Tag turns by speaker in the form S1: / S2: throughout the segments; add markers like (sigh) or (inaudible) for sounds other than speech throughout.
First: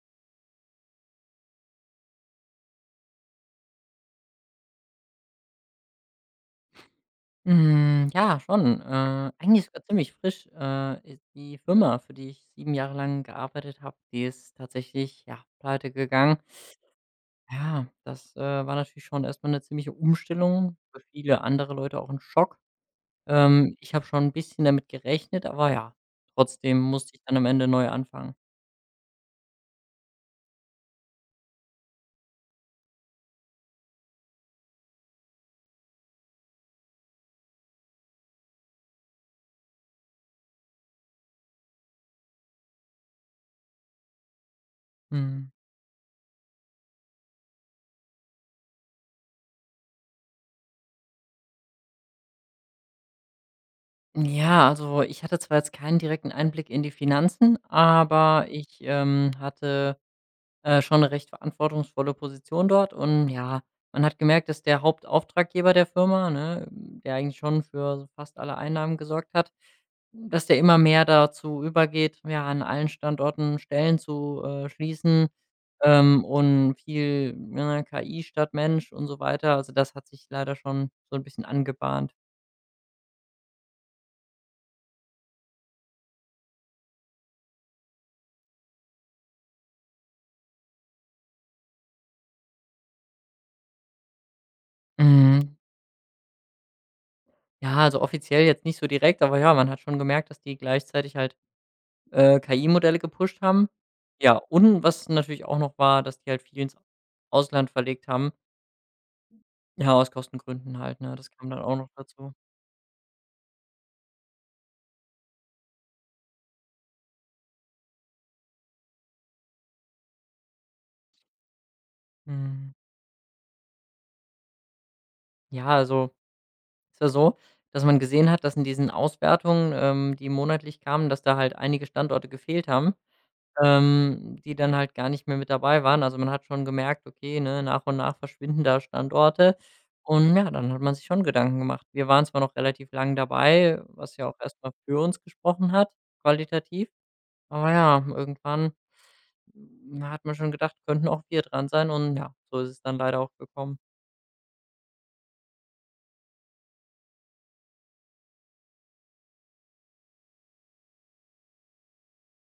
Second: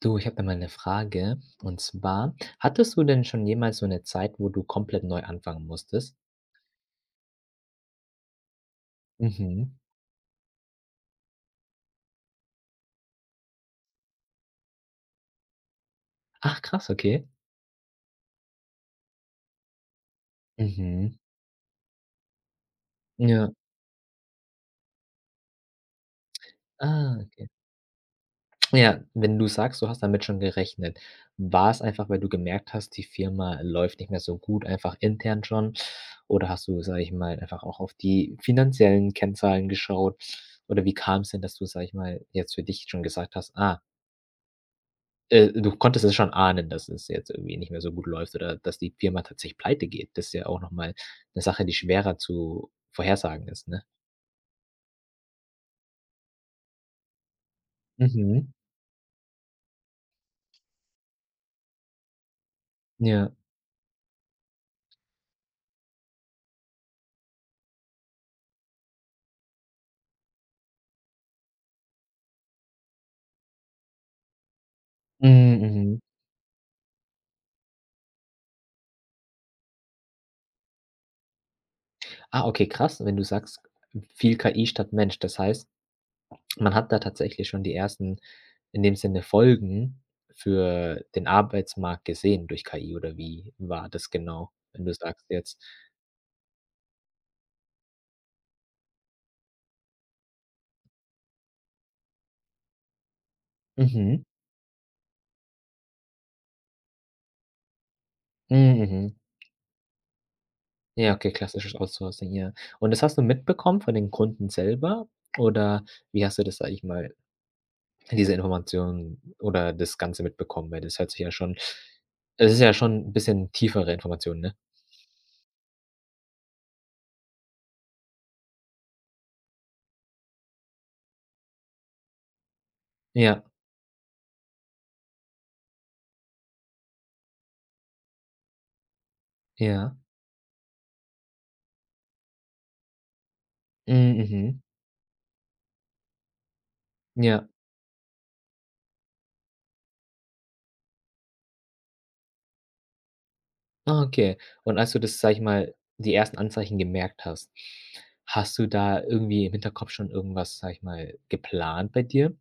S1: Du, ich habe da mal eine Frage. Und zwar, hattest du denn schon jemals so eine Zeit, wo du komplett neu anfangen musstest?
S2: Hm, ja, schon. Eigentlich
S1: Mhm.
S2: sogar ziemlich frisch. I Die Firma, für die ich 7 Jahre lang gearbeitet habe, die ist tatsächlich, ja, pleite gegangen.
S1: Ach krass, okay.
S2: Ja, das, war natürlich schon erstmal eine ziemliche Umstellung, für
S1: Mhm.
S2: viele andere Leute auch ein Schock.
S1: Ja.
S2: Ich habe schon ein bisschen damit gerechnet, aber ja, trotzdem musste
S1: Ah,
S2: ich dann am
S1: okay.
S2: Ende neu anfangen.
S1: Ja, wenn du sagst, du hast damit schon gerechnet, war es einfach, weil du gemerkt hast, die Firma läuft nicht mehr so gut, einfach intern schon? Oder hast du, sage ich mal, einfach auch auf die finanziellen Kennzahlen geschaut? Oder wie kam es denn, dass du, sage ich mal, jetzt für dich schon gesagt hast: „Ah,
S2: Mhm.
S1: Du konntest es schon ahnen, dass es jetzt irgendwie nicht mehr so gut läuft oder dass die Firma tatsächlich pleite geht. Das ist ja auch nochmal mal 'ne Sache, die schwerer zu vorhersagen ist, ne?
S2: Ja, also, ich hatte zwar jetzt keinen direkten Einblick in die Finanzen, aber
S1: Mhm.
S2: ich, hatte schon eine recht verantwortungsvolle Position dort und
S1: Ja.
S2: ja, man hat gemerkt, dass der Hauptauftraggeber der Firma, ne, der eigentlich schon für fast alle Einnahmen gesorgt hat, dass der immer mehr dazu übergeht, ja, an allen Standorten Stellen zu schließen,
S1: Mhm, mhm.
S2: und viel, ne, KI statt Mensch und so weiter. Also, das hat sich leider schon so ein bisschen angebahnt.
S1: Ah, okay, krass, wenn du sagst, viel KI statt Mensch. Das heißt, man hat da tatsächlich schon die ersten, in dem Sinne, Folgen für den Arbeitsmarkt gesehen durch KI oder wie war das genau, wenn du sagst
S2: Mhm.
S1: jetzt?
S2: Ja, also offiziell jetzt nicht so direkt, aber ja, man hat schon gemerkt, dass die gleichzeitig halt KI-Modelle gepusht haben.
S1: Mhm.
S2: Ja, und was natürlich auch noch war, dass die halt viel ins Ausland verlegt haben.
S1: Mhm, mhm.
S2: Ja, aus Kostengründen halt,
S1: Ja,
S2: ne? Das
S1: okay,
S2: kam dann
S1: klassisches
S2: auch noch
S1: Outsourcing,
S2: dazu.
S1: ja. Und das hast du mitbekommen von den Kunden selber oder wie hast du das, sage ich mal, diese Information oder das Ganze mitbekommen? Weil das hört sich ja schon, es ist
S2: Mhm.
S1: ja schon ein bisschen tiefere Information, ne?
S2: Ja, also ist ja so, dass man gesehen hat, dass in diesen Auswertungen, die monatlich kamen, dass da halt einige Standorte gefehlt haben.
S1: Ja,
S2: Die dann halt gar nicht mehr mit dabei waren. Also, man hat schon gemerkt, okay, ne, nach und nach verschwinden da Standorte.
S1: ja.
S2: Und ja, dann hat man sich schon Gedanken gemacht. Wir waren zwar noch relativ lang dabei,
S1: Hm,
S2: was ja auch
S1: mhm.
S2: erstmal für uns gesprochen hat, qualitativ.
S1: Ja.
S2: Aber ja, irgendwann, hat man schon gedacht, könnten auch wir dran sein und ja, so ist es dann leider auch gekommen.
S1: Ah, okay. Und als du das, sage ich mal, die ersten Anzeichen gemerkt hast, hast du da irgendwie im Hinterkopf schon irgendwas, sage ich mal, geplant bei dir?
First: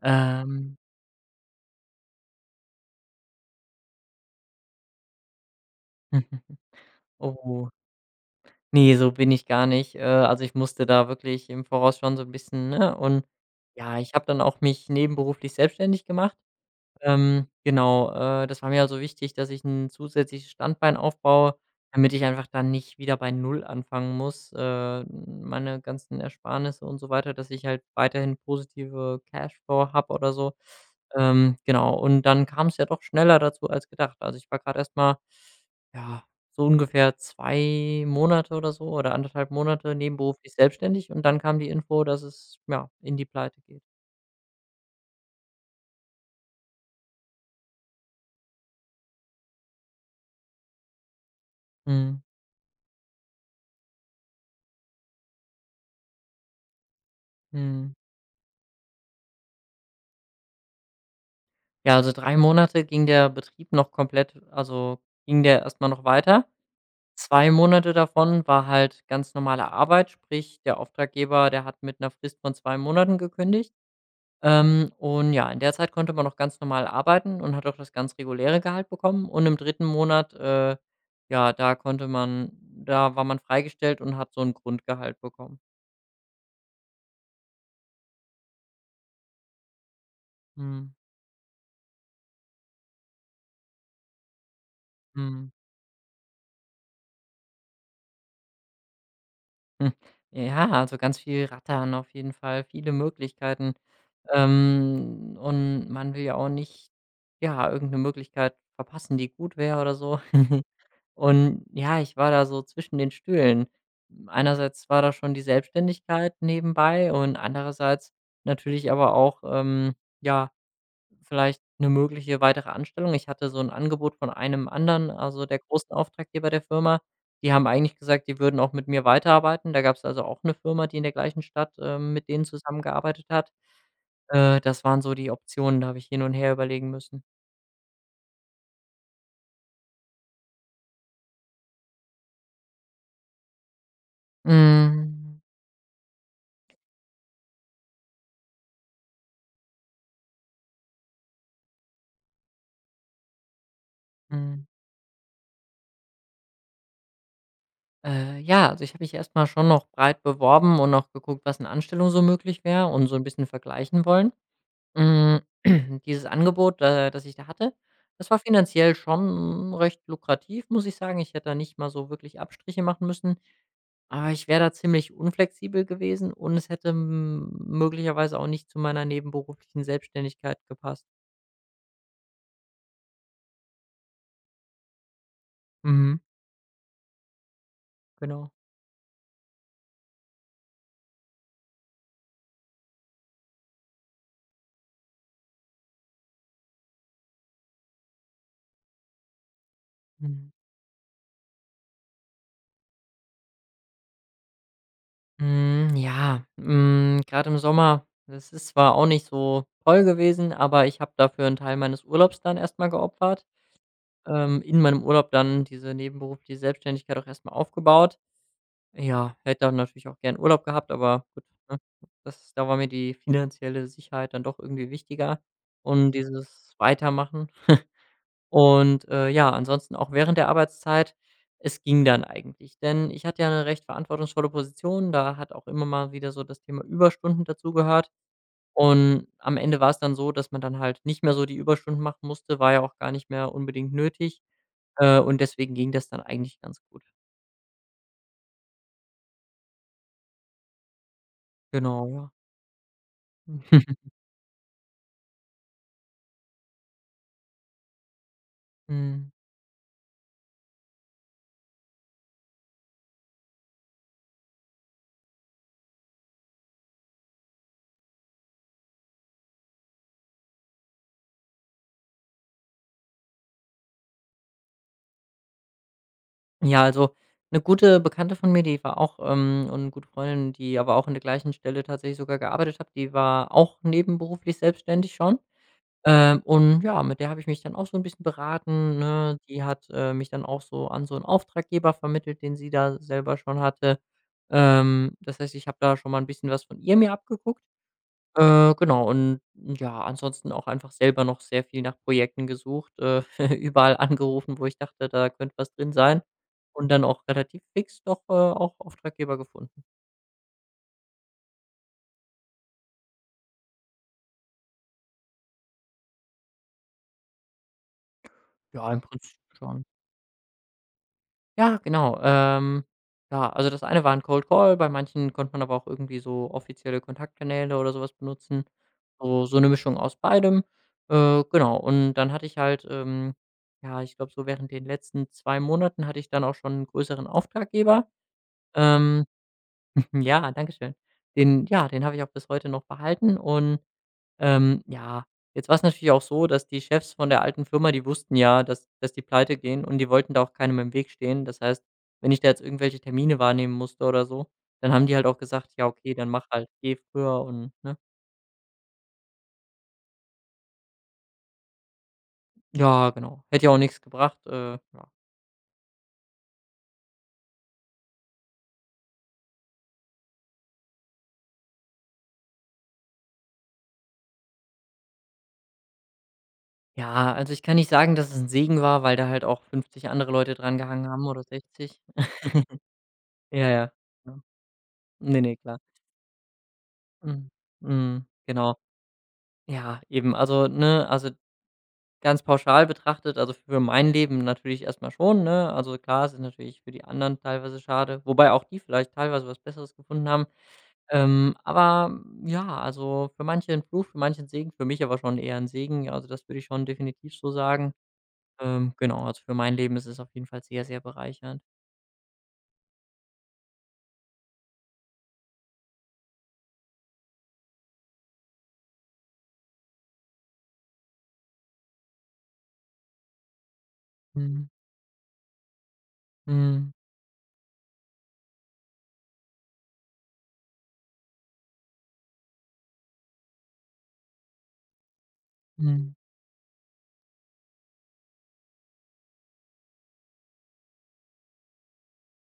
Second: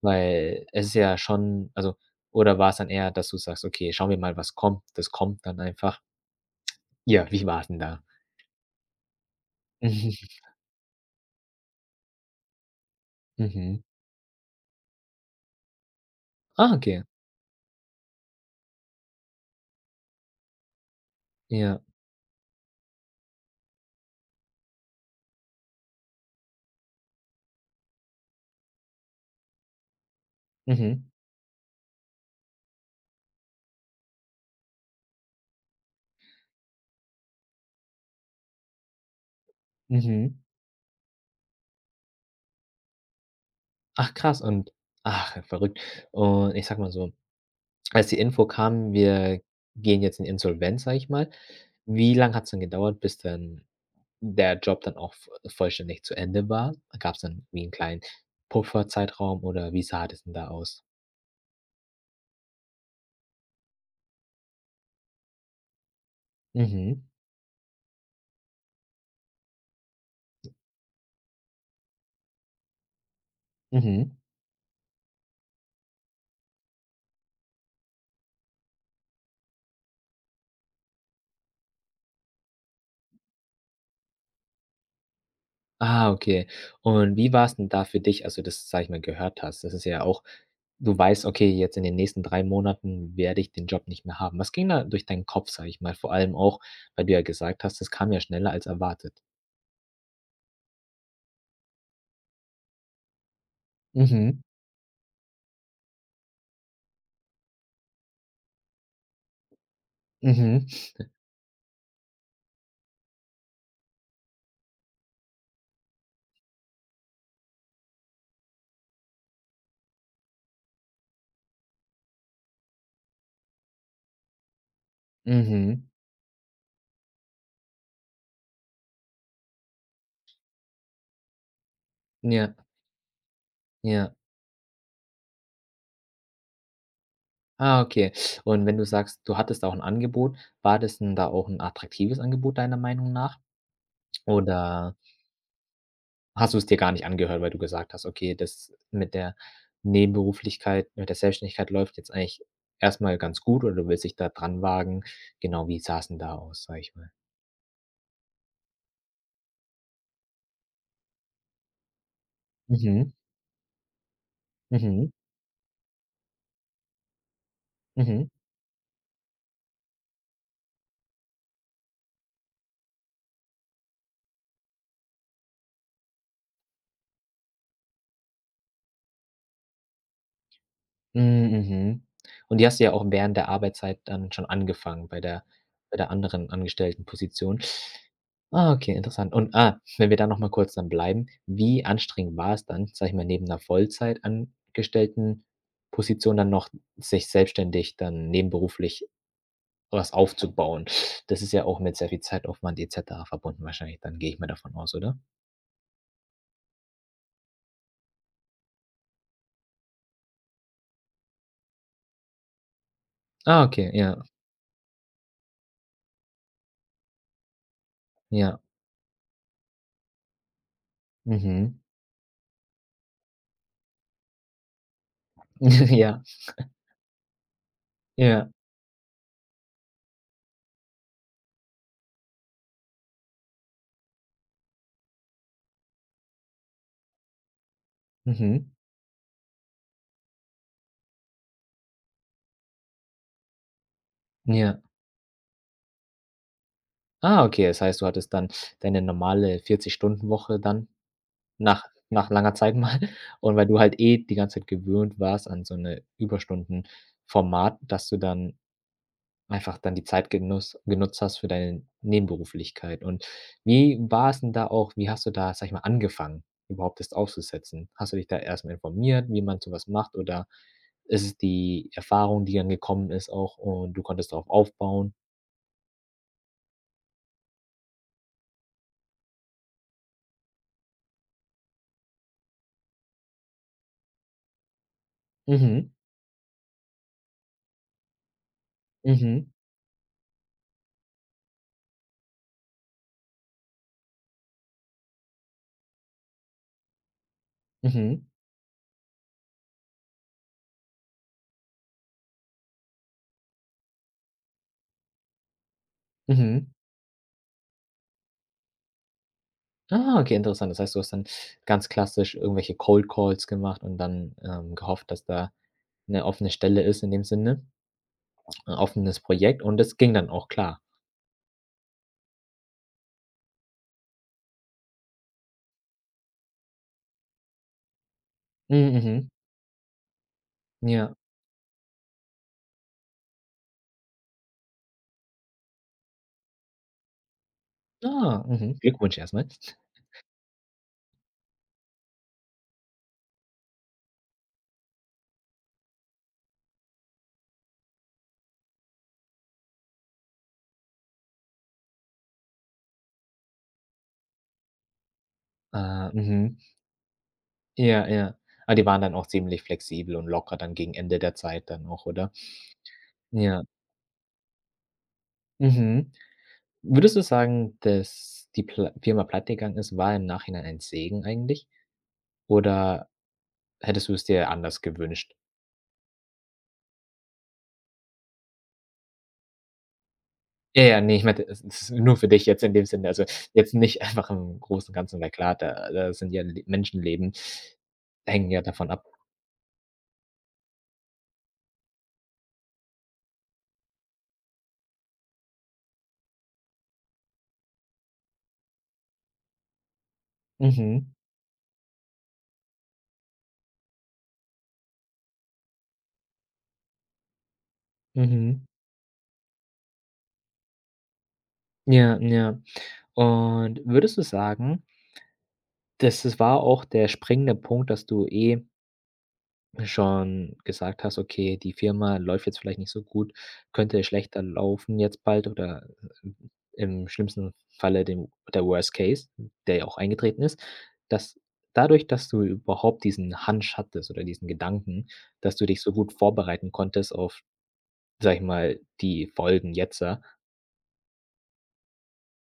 S1: Weil
S2: Ähm,
S1: es ist ja schon, also, oder war es dann eher, dass du sagst: „Okay, schauen wir mal, was kommt.“ Das kommt dann einfach.
S2: (laughs)
S1: Ja, wie war es
S2: oh,
S1: denn da?
S2: nee, so bin ich gar nicht. Also,
S1: (laughs)
S2: ich musste da wirklich im Voraus schon so ein bisschen, ne und
S1: Mhm, mhm.
S2: ja, ich habe dann auch mich nebenberuflich selbstständig gemacht.
S1: Ah, okay.
S2: Genau, das war mir also wichtig, dass ich 'n zusätzliches Standbein aufbaue,
S1: Ja.
S2: damit ich einfach dann nicht wieder bei Null anfangen muss, meine ganzen Ersparnisse und so weiter, dass ich halt weiterhin positive Cashflow habe oder so.
S1: Mhm,
S2: Genau, und dann kam es ja doch schneller dazu als gedacht. Also, ich war gerade erst mal, ja, so ungefähr 2 Monate oder so oder 1,5 Monate
S1: mhm.
S2: nebenberuflich selbstständig und dann kam die Info, dass es, ja, in die Pleite geht.
S1: Ach krass und ach, verrückt. Und ich sag mal so, als die Info kam, wir gehen jetzt in Insolvenz, sage ich mal, wie
S2: Mhm,
S1: lange hat es dann gedauert, bis dann der Job dann auch v vollständig zu Ende war? Gab's dann wie 'n
S2: mhm.
S1: kleinen Pufferzeitraum oder wie sah das denn da aus?
S2: Ja, also 3 Monate ging der Betrieb noch komplett, also, ging der erstmal noch weiter.
S1: Mhm,
S2: 2 Monate davon war halt ganz normale Arbeit, sprich, der Auftraggeber, der hat mit einer Frist von 2 Monaten gekündigt.
S1: mhm.
S2: Und ja, in der Zeit konnte man noch ganz normal arbeiten und hat auch das ganz reguläre Gehalt bekommen. Und im dritten Monat, ja, da konnte man, da war man freigestellt und hat so ein Grundgehalt bekommen.
S1: Ah, okay. Und wie war es denn da für dich, als du das, sage ich mal, gehört hast? Das ist ja auch,
S2: Mhm,
S1: du weißt: „Okay, jetzt in den nächsten 3 Monaten werde ich den Job nicht mehr haben.“ Was ging da durch deinen
S2: mhm.
S1: Kopf, sag ich mal? Vor allem auch, weil du ja gesagt hast, das kam ja schneller als erwartet.
S2: Hm. Ja, also ganz viel Rattern auf jeden Fall, viele Möglichkeiten.
S1: Mhm,
S2: Und man will ja auch nicht, ja, irgendeine Möglichkeit verpassen, die gut wäre oder so. (laughs)
S1: mhm,
S2: Und ja, ich war da so zwischen den Stühlen. Einerseits war da schon die Selbstständigkeit nebenbei und andererseits natürlich aber auch, ja, vielleicht eine mögliche weitere Anstellung. Ich hatte so ein Angebot von einem anderen, also der
S1: mhm.
S2: großen Auftraggeber der Firma. Die haben eigentlich gesagt, die würden auch mit mir weiterarbeiten. Da gab es also auch eine Firma, die in der gleichen Stadt, mit denen
S1: Ja,
S2: zusammengearbeitet hat.
S1: ja.
S2: Das waren so die Optionen, da habe ich hin und her überlegen müssen.
S1: Ah, okay. Und wenn du sagst, du hattest auch ein Angebot, war das denn da auch ein attraktives Angebot deiner Meinung nach? Oder
S2: Hm,
S1: hast du es dir gar nicht angehört, weil du gesagt hast: „Okay, das mit der Nebenberuflichkeit, mit der Selbstständigkeit läuft jetzt eigentlich erstmal ganz gut“, oder du willst dich da dran
S2: hm,
S1: wagen. Genau, wie sah es denn da aus, sag ich mal?
S2: ja, also ich habe mich erst mal schon noch breit beworben und auch geguckt, was in Anstellung so möglich wäre und
S1: Mhm,
S2: so ein bisschen vergleichen wollen.
S1: mhm,
S2: Hm, (clears throat) Dieses Angebot, das ich da hatte,
S1: mhm.
S2: das war finanziell schon recht lukrativ, muss ich sagen. Ich hätte da nicht mal so wirklich Abstriche machen müssen, aber ich wäre da ziemlich unflexibel gewesen und es hätte m möglicherweise auch nicht zu meiner nebenberuflichen Selbstständigkeit gepasst.
S1: Hm, mhm. Und die hast du ja auch während der Arbeitszeit dann schon angefangen, bei der
S2: Mhm,
S1: anderen Angestelltenposition.
S2: genau.
S1: Ah, okay, interessant. Und, wenn wir da noch mal kurz dann bleiben, wie anstrengend war es dann, sage ich mal, neben 'ner Vollzeitangestelltenposition dann noch sich selbstständig dann nebenberuflich was
S2: Mhm.
S1: aufzubauen? Das ist ja auch mit sehr viel Zeitaufwand et cetera verbunden, wahrscheinlich dann, gehe ich mal davon aus, oder?
S2: Hm, ja, grad im Sommer, das ist zwar auch nicht so toll gewesen, aber ich habe dafür einen Teil meines Urlaubs dann erst mal geopfert,
S1: Ah, okay, ja,
S2: in meinem Urlaub dann diese nebenberufliche Selbstständigkeit auch erst mal aufgebaut.
S1: ja,
S2: Ja, hätte dann natürlich auch gern Urlaub gehabt, aber gut, ne?
S1: mhm.
S2: Das, da war mir die finanzielle Sicherheit dann doch irgendwie wichtiger
S1: (laughs)
S2: und
S1: Ja,
S2: dieses Weitermachen.
S1: ja,
S2: Und, ja, ansonsten auch während der Arbeitszeit, es ging dann eigentlich, denn ich hatte ja eine recht verantwortungsvolle Position, da hat auch immer mal wieder so das Thema Überstunden dazugehört.
S1: mhm,
S2: Und am Ende war es dann so, dass man dann halt nicht mehr so die Überstunden machen musste, war ja auch gar nicht mehr unbedingt nötig,
S1: ja.
S2: und deswegen ging das dann eigentlich ganz gut.
S1: Ah, okay, das heißt, du hattest dann deine normale 40-Stunden-Woche dann nach
S2: Genau,
S1: nach
S2: ja.
S1: langer Zeit (laughs) mal, und weil du halt
S2: (laughs)
S1: eh die ganze Zeit gewöhnt warst an so eine Überstunden-Format, dass du dann
S2: Mhm.
S1: einfach dann die Zeit genuss genutzt hast für deine Nebenberuflichkeit. Und wie war es denn da auch, wie hast du da, sag ich mal, angefangen, überhaupt das aufzusetzen? Hast du dich da erstmal informiert, wie man so was macht, oder ist es die Erfahrung, die dann gekommen ist auch, und du konntest darauf aufbauen?
S2: Ja, also eine gute Bekannte von mir, die war auch, und eine gute Freundin, die aber auch an der gleichen Stelle tatsächlich sogar gearbeitet hat, die war auch nebenberuflich selbstständig schon.
S1: Mhm.
S2: Und ja, mit der habe ich mich dann auch so ein bisschen beraten, ne?
S1: Mhm.
S2: Die hat, mich dann auch so an so einen Auftraggeber vermittelt, den sie da selber schon hatte. Das heißt, ich habe da schon mal ein bisschen was von ihr mir abgeguckt.
S1: Mhm.
S2: Genau und ja, ansonsten auch einfach selber noch sehr viel nach Projekten gesucht, (laughs) überall angerufen, wo ich dachte, da könnte was drin sein
S1: Mhm.
S2: und dann auch relativ fix doch, auch Auftraggeber gefunden.
S1: Ah, okay, interessant. Das heißt, du hast dann ganz klassisch irgendwelche Cold Calls gemacht und dann, gehofft, dass da eine offene Stelle ist, in dem Sinne, ein
S2: Ja, im
S1: offenes
S2: Prinzip
S1: Projekt, und
S2: schon.
S1: das ging dann auch klar.
S2: Ja, genau. Ja, also das eine war 'n Cold Call, bei manchen konnte man aber auch irgendwie so offizielle Kontaktkanäle oder sowas benutzen.
S1: Mhm,
S2: So eine Mischung aus beidem.
S1: mhm, ja.
S2: Genau und dann hatte ich halt, ja, ich glaube, so während den letzten 2 Monaten hatte ich dann auch schon einen größeren Auftraggeber.
S1: Ah, mhm. Glückwunsch
S2: Ähm,
S1: erst.
S2: (laughs) ja, danke schön. Den, ja, den habe ich auch bis heute noch behalten und, ja, jetzt war es natürlich auch so, dass die Chefs von der alten Firma, die wussten ja, dass die Pleite gehen, und die wollten da auch keinem im Weg stehen. Das heißt, wenn ich da jetzt irgendwelche Termine wahrnehmen musste oder so, dann haben die halt auch gesagt: „Ja,
S1: Ah,
S2: okay, dann mach
S1: mhm.
S2: halt, geh früher und“, ne?
S1: Ja, ja. Ah, die waren dann auch ziemlich flexibel und locker dann gegen Ende der Zeit dann auch, oder?
S2: Ja, genau.
S1: Ja.
S2: Hätte ja auch nichts gebracht, ja.
S1: Mhm. Würdest du sagen, dass die Pla Firma pleitegegangen ist, war im Nachhinein ein Segen eigentlich? Oder hättest du es dir anders gewünscht?
S2: Ja, also, ich kann nicht sagen, dass es ein Segen war, weil da halt auch 50 andere Leute dran
S1: Ja, ja,
S2: gehangen
S1: ne, ich
S2: haben oder
S1: meinte, es ist
S2: 60.
S1: nur für dich
S2: (laughs)
S1: jetzt in dem Sinne. Also,
S2: Ja,
S1: jetzt
S2: ja.
S1: nicht einfach
S2: Ne?
S1: im Großen und Ganzen, weil
S2: Ne,
S1: klar,
S2: ne, klar.
S1: da sind ja Le Menschenleben
S2: Mhm. Mhm.
S1: hängen ja
S2: Genau.
S1: davon ab.
S2: Ja, eben. Also, ne, also ganz pauschal betrachtet, also für mein Leben natürlich erstmal schon, ne? Also klar, es ist natürlich für die anderen teilweise schade, wobei auch die vielleicht teilweise was Besseres gefunden haben.
S1: Mhm,
S2: Aber ja, also für manche ein Fluch, für manche 'n Segen, für mich aber schon eher ein Segen. Also, das würde ich schon definitiv so sagen.
S1: mhm.
S2: Genau, also für mein Leben ist es auf jeden Fall sehr, sehr bereichernd.
S1: Ja, ja. Und würdest du sagen, das, es war auch der springende Punkt, dass du eh schon gesagt hast: „Okay, die Firma läuft jetzt vielleicht nicht so gut, könnte schlechter
S2: Mhm.
S1: laufen jetzt bald oder äh,
S2: Mhm.
S1: im schlimmsten Falle dem, der Worst Case, der ja auch eingetreten ist“, dass dadurch, dass du überhaupt diesen Hunch hattest oder diesen Gedanken, dass du dich so
S2: Mhm.
S1: gut vorbereiten konntest auf, sage ich mal, die Folgen jetzt. Ja.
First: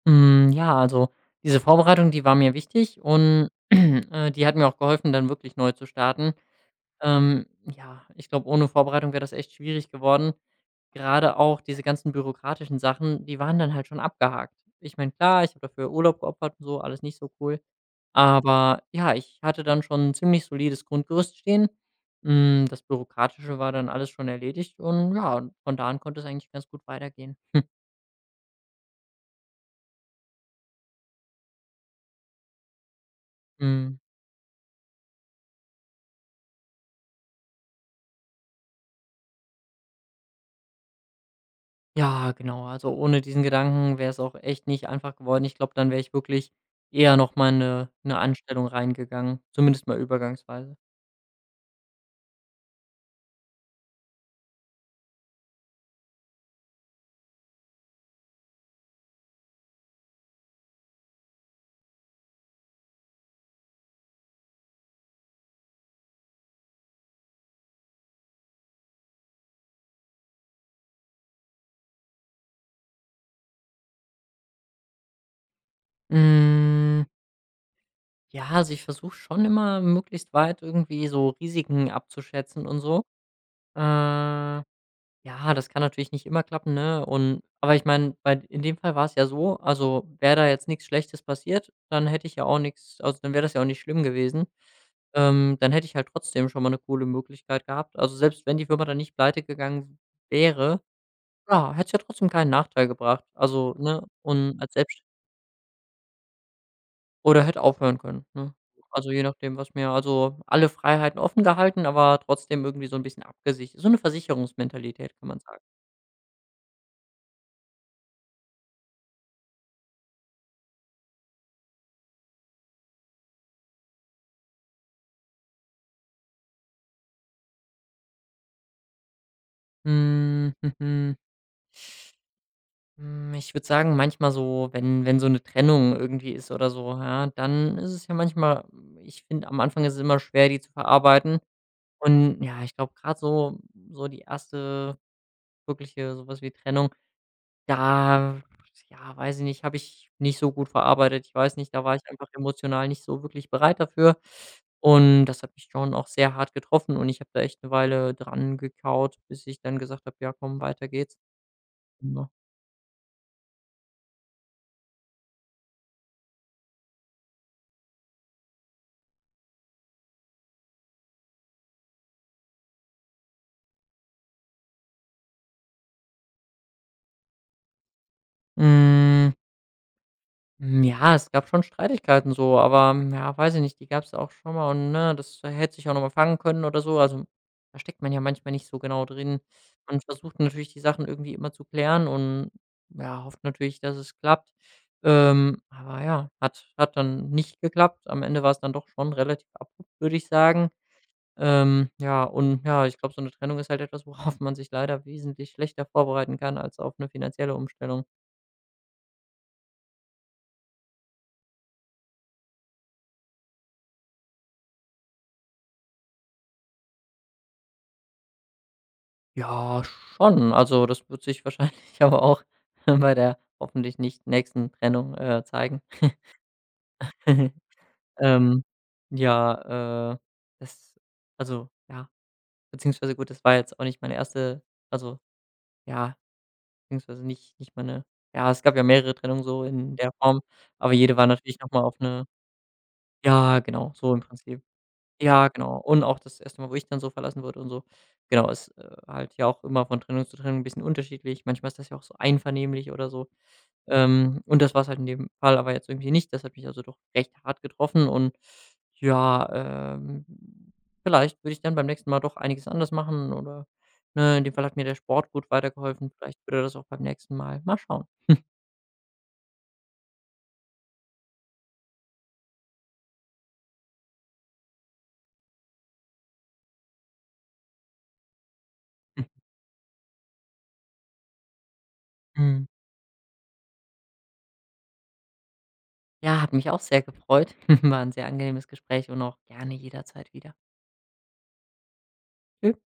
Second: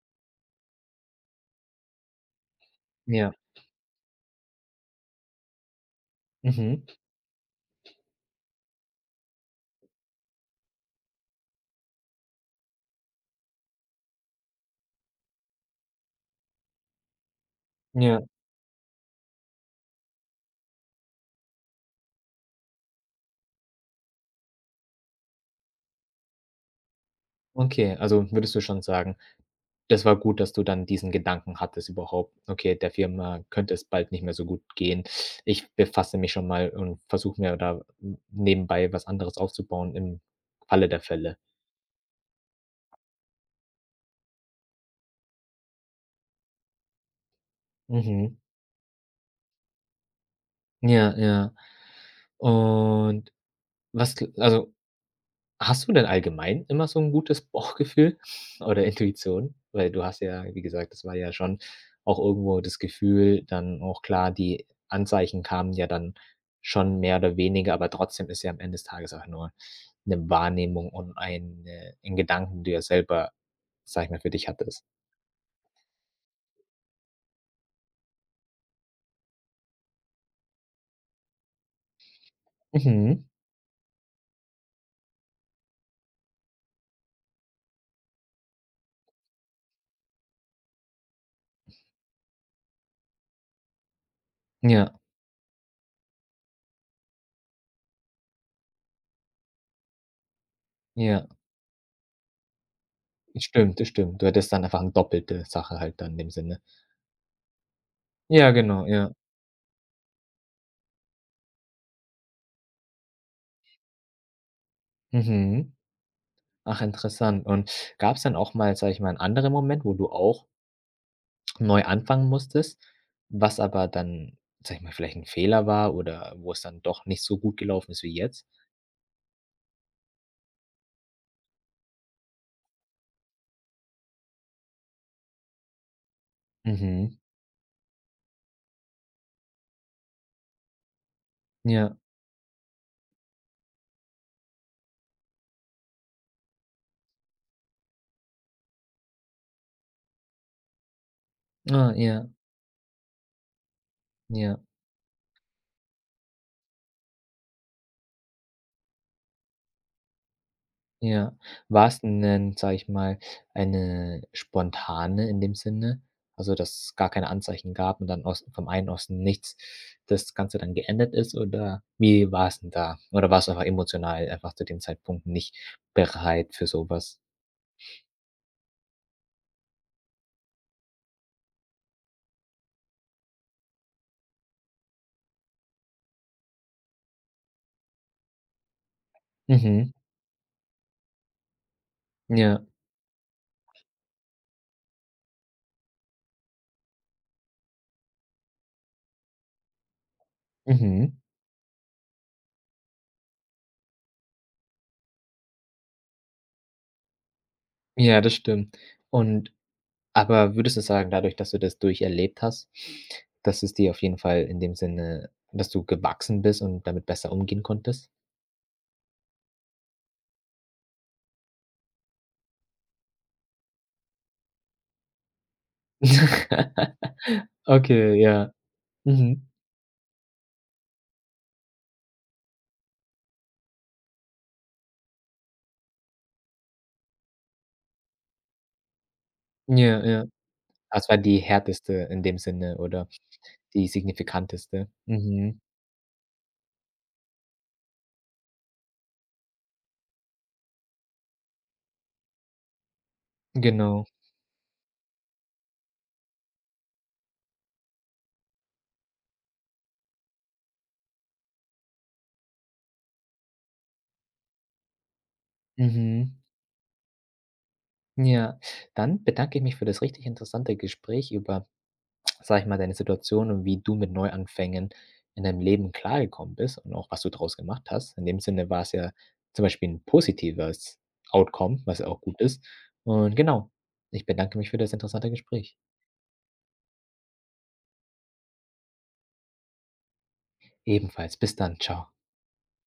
S2: Hm, ja, also diese Vorbereitung, die war mir wichtig
S1: Ja,
S2: und, (clears throat) die hat mir auch geholfen, dann wirklich neu zu starten.
S1: mhm,
S2: Ähm, ja, ich glaube, ohne Vorbereitung wäre das echt schwierig geworden. Gerade auch diese ganzen bürokratischen Sachen, die waren dann halt schon abgehakt. Ich meine, klar, ich habe dafür Urlaub geopfert und so, alles nicht so cool.
S1: ja,
S2: Aber ja, ich hatte dann schon 'n ziemlich solides Grundgerüst stehen. Das Bürokratische war dann alles schon erledigt und ja, von da an konnte es eigentlich ganz gut weitergehen. (laughs)
S1: okay, also würdest du schon sagen, das war gut, dass du dann diesen Gedanken hattest überhaupt: „Okay, der Firma könnte es
S2: Mhm.
S1: bald nicht mehr so gut gehen. Ich befasse mich schon mal und versuche mir da nebenbei was anderes aufzubauen im Falle der Fälle.“
S2: Ja, genau. Also, ohne diesen Gedanken wäre es auch echt nicht einfach geworden. Ich glaube, dann wäre ich wirklich eher noch mal eine
S1: Mhm.
S2: Anstellung reingegangen, zumindest mal übergangsweise.
S1: Ja, ja. Und was gl also, hast du denn allgemein immer so 'n gutes (laughs) Bauchgefühl oder Intuition? Weil du hast ja, wie gesagt, das war ja schon auch irgendwo das Gefühl, dann auch klar, die Anzeichen kamen ja dann schon mehr oder weniger, aber trotzdem ist ja am Ende des Tages auch nur 'ne Wahrnehmung und eine 'n Gedanken, den du ja selber, sage ich mal, für dich hattest.
S2: Hm, ja, also, ich versuche schon immer möglichst weit irgendwie so Risiken abzuschätzen und so.
S1: Mhm.
S2: Äh Ja, das kann natürlich nicht immer klappen, ne? Und aber ich meine, bei, in dem Fall war es ja so, also, wäre da jetzt nichts Schlechtes passiert, dann hätte ich ja auch nichts, also, dann wäre das ja auch nicht schlimm gewesen.
S1: Ja,
S2: Dann hätte ich halt trotzdem schon mal eine coole Möglichkeit gehabt. Also, selbst wenn die Firma dann nicht pleite gegangen wäre,
S1: ja.
S2: ja, hätte es ja trotzdem keinen Nachteil gebracht. Also,
S1: Stimmt, das
S2: ne?
S1: stimmt. Du hattest
S2: Und
S1: dann
S2: als
S1: einfach 'n
S2: Selbst
S1: doppelte Sache halt dann in dem Sinne.
S2: oder hätte aufhören können,
S1: Ja,
S2: ne?
S1: genau,
S2: Also,
S1: ja.
S2: je nachdem, was mir, also, alle Freiheiten offen gehalten, aber trotzdem irgendwie so ein bisschen abgesichert. So eine Versicherungsmentalität, kann man sagen.
S1: Mhm. Ach, interessant. Und gab es dann auch mal, sag ich mal, einen anderen Moment, wo du auch neu anfangen musstest, was aber dann, sag ich mal, vielleicht ein Fehler war oder wo es dann doch nicht so gut gelaufen ist wie jetzt?
S2: Hm. (laughs) Ich würde sagen, manchmal so, wenn so eine Trennung irgendwie ist oder so,
S1: Mhm.
S2: ja, dann ist es ja manchmal, ich finde, am Anfang ist es immer schwer, die zu verarbeiten.
S1: Ja.
S2: Und ja, ich glaube, gerade so die erste, wirkliche, sowas wie Trennung, da, ja, weiß ich nicht, habe ich nicht so gut verarbeitet. Ich weiß nicht, da
S1: Ah,
S2: war ich
S1: ja,
S2: einfach emotional nicht so wirklich bereit dafür.
S1: ja.
S2: Und das hat mich schon auch sehr hart getroffen und ich habe da echt eine Weile dran gekaut, bis ich dann gesagt habe: „Ja, komm, weiter geht's.“
S1: Ja. War's
S2: Ne?
S1: 'nen, sage ich mal, eine spontane in dem Sinne, also, dass es gar keine Anzeichen gab und dann aus vom einen aus dem Nichts das Ganze dann geendet ist oder wie war's 'n da? Oder warst du einfach emotional einfach zu dem Zeitpunkt nicht bereit für so was?
S2: Hm. Hm, ja, es gab schon Streitigkeiten so, aber, hm, ja, weiß ich nicht, die gab es auch schon mal und, ne, das hätte sich auch noch mal fangen können oder so. Also, da steckt man ja manchmal nicht so genau drin.
S1: Mhm.
S2: Man versucht natürlich, die Sachen irgendwie immer zu klären und,
S1: Ja.
S2: ja, hofft natürlich, dass es klappt. Aber ja, hat dann nicht geklappt. Am Ende war es dann doch schon relativ abrupt, würde ich sagen.
S1: Mhm.
S2: Ja, und ja, ich glaube, so eine Trennung ist halt etwas, worauf man sich leider wesentlich schlechter vorbereiten kann als auf eine finanzielle Umstellung.
S1: Ja, das stimmt. Und aber würdest du sagen, dadurch, dass du das durcherlebt hast, dass es dir auf jeden Fall in dem Sinne, dass du gewachsen bist und damit besser umgehen konntest?
S2: Ja, schon. Also, das wird sich (laughs) wahrscheinlich aber auch (laughs) bei der hoffentlich nicht nächsten Trennung, zeigen.
S1: (laughs)
S2: (laughs)
S1: Okay, ja.
S2: Ähm,
S1: Mhm.
S2: ja, das, also, ja, beziehungsweise gut, das war jetzt auch nicht meine erste, also, ja, beziehungsweise nicht meine, ja, es gab ja mehrere Trennungen so in
S1: Ja,
S2: der
S1: ja.
S2: Form, aber
S1: Das
S2: jede
S1: war
S2: war
S1: die
S2: natürlich noch mal
S1: härteste
S2: auf
S1: in
S2: eine,
S1: dem Sinne oder
S2: ja,
S1: die
S2: genau, so im Prinzip.
S1: signifikanteste.
S2: Ja,
S1: Mhm.
S2: genau. Und auch das erste Mal, wo ich dann so verlassen wurde und so. Genau, ist, halt ja auch immer von Trennung zu Trennung ein bisschen unterschiedlich. Manchmal ist das ja auch so einvernehmlich oder so.
S1: Genau.
S2: Und das war es halt in dem Fall aber jetzt irgendwie nicht. Das hat mich also doch recht hart getroffen und ja, ähm, vielleicht würde ich dann beim nächsten Mal doch einiges anders machen, oder, ne, in dem Fall hat mir der Sport gut weitergeholfen.
S1: Mhm.
S2: Vielleicht würde das auch beim nächsten Mal. Mal schauen.
S1: Ja. Dann bedanke ich mich für das richtig interessante Gespräch über, (tsk) sage ich mal, deine Situation und wie du mit Neuanfängen in deinem Leben klargekommen bist und auch was du daraus gemacht hast. In dem Sinne war es ja
S2: (laughs)
S1: zum Beispiel ein positives Outcome, was ja auch gut ist.
S2: Mhm.
S1: Und genau, ich bedanke mich für das interessante Gespräch.
S2: Ja, hat mich auch sehr gefreut. (laughs) War ein sehr angenehmes Gespräch und auch gerne jederzeit wieder.
S1: Ebenfalls. Bis dann. Ciao.
S2: Tschü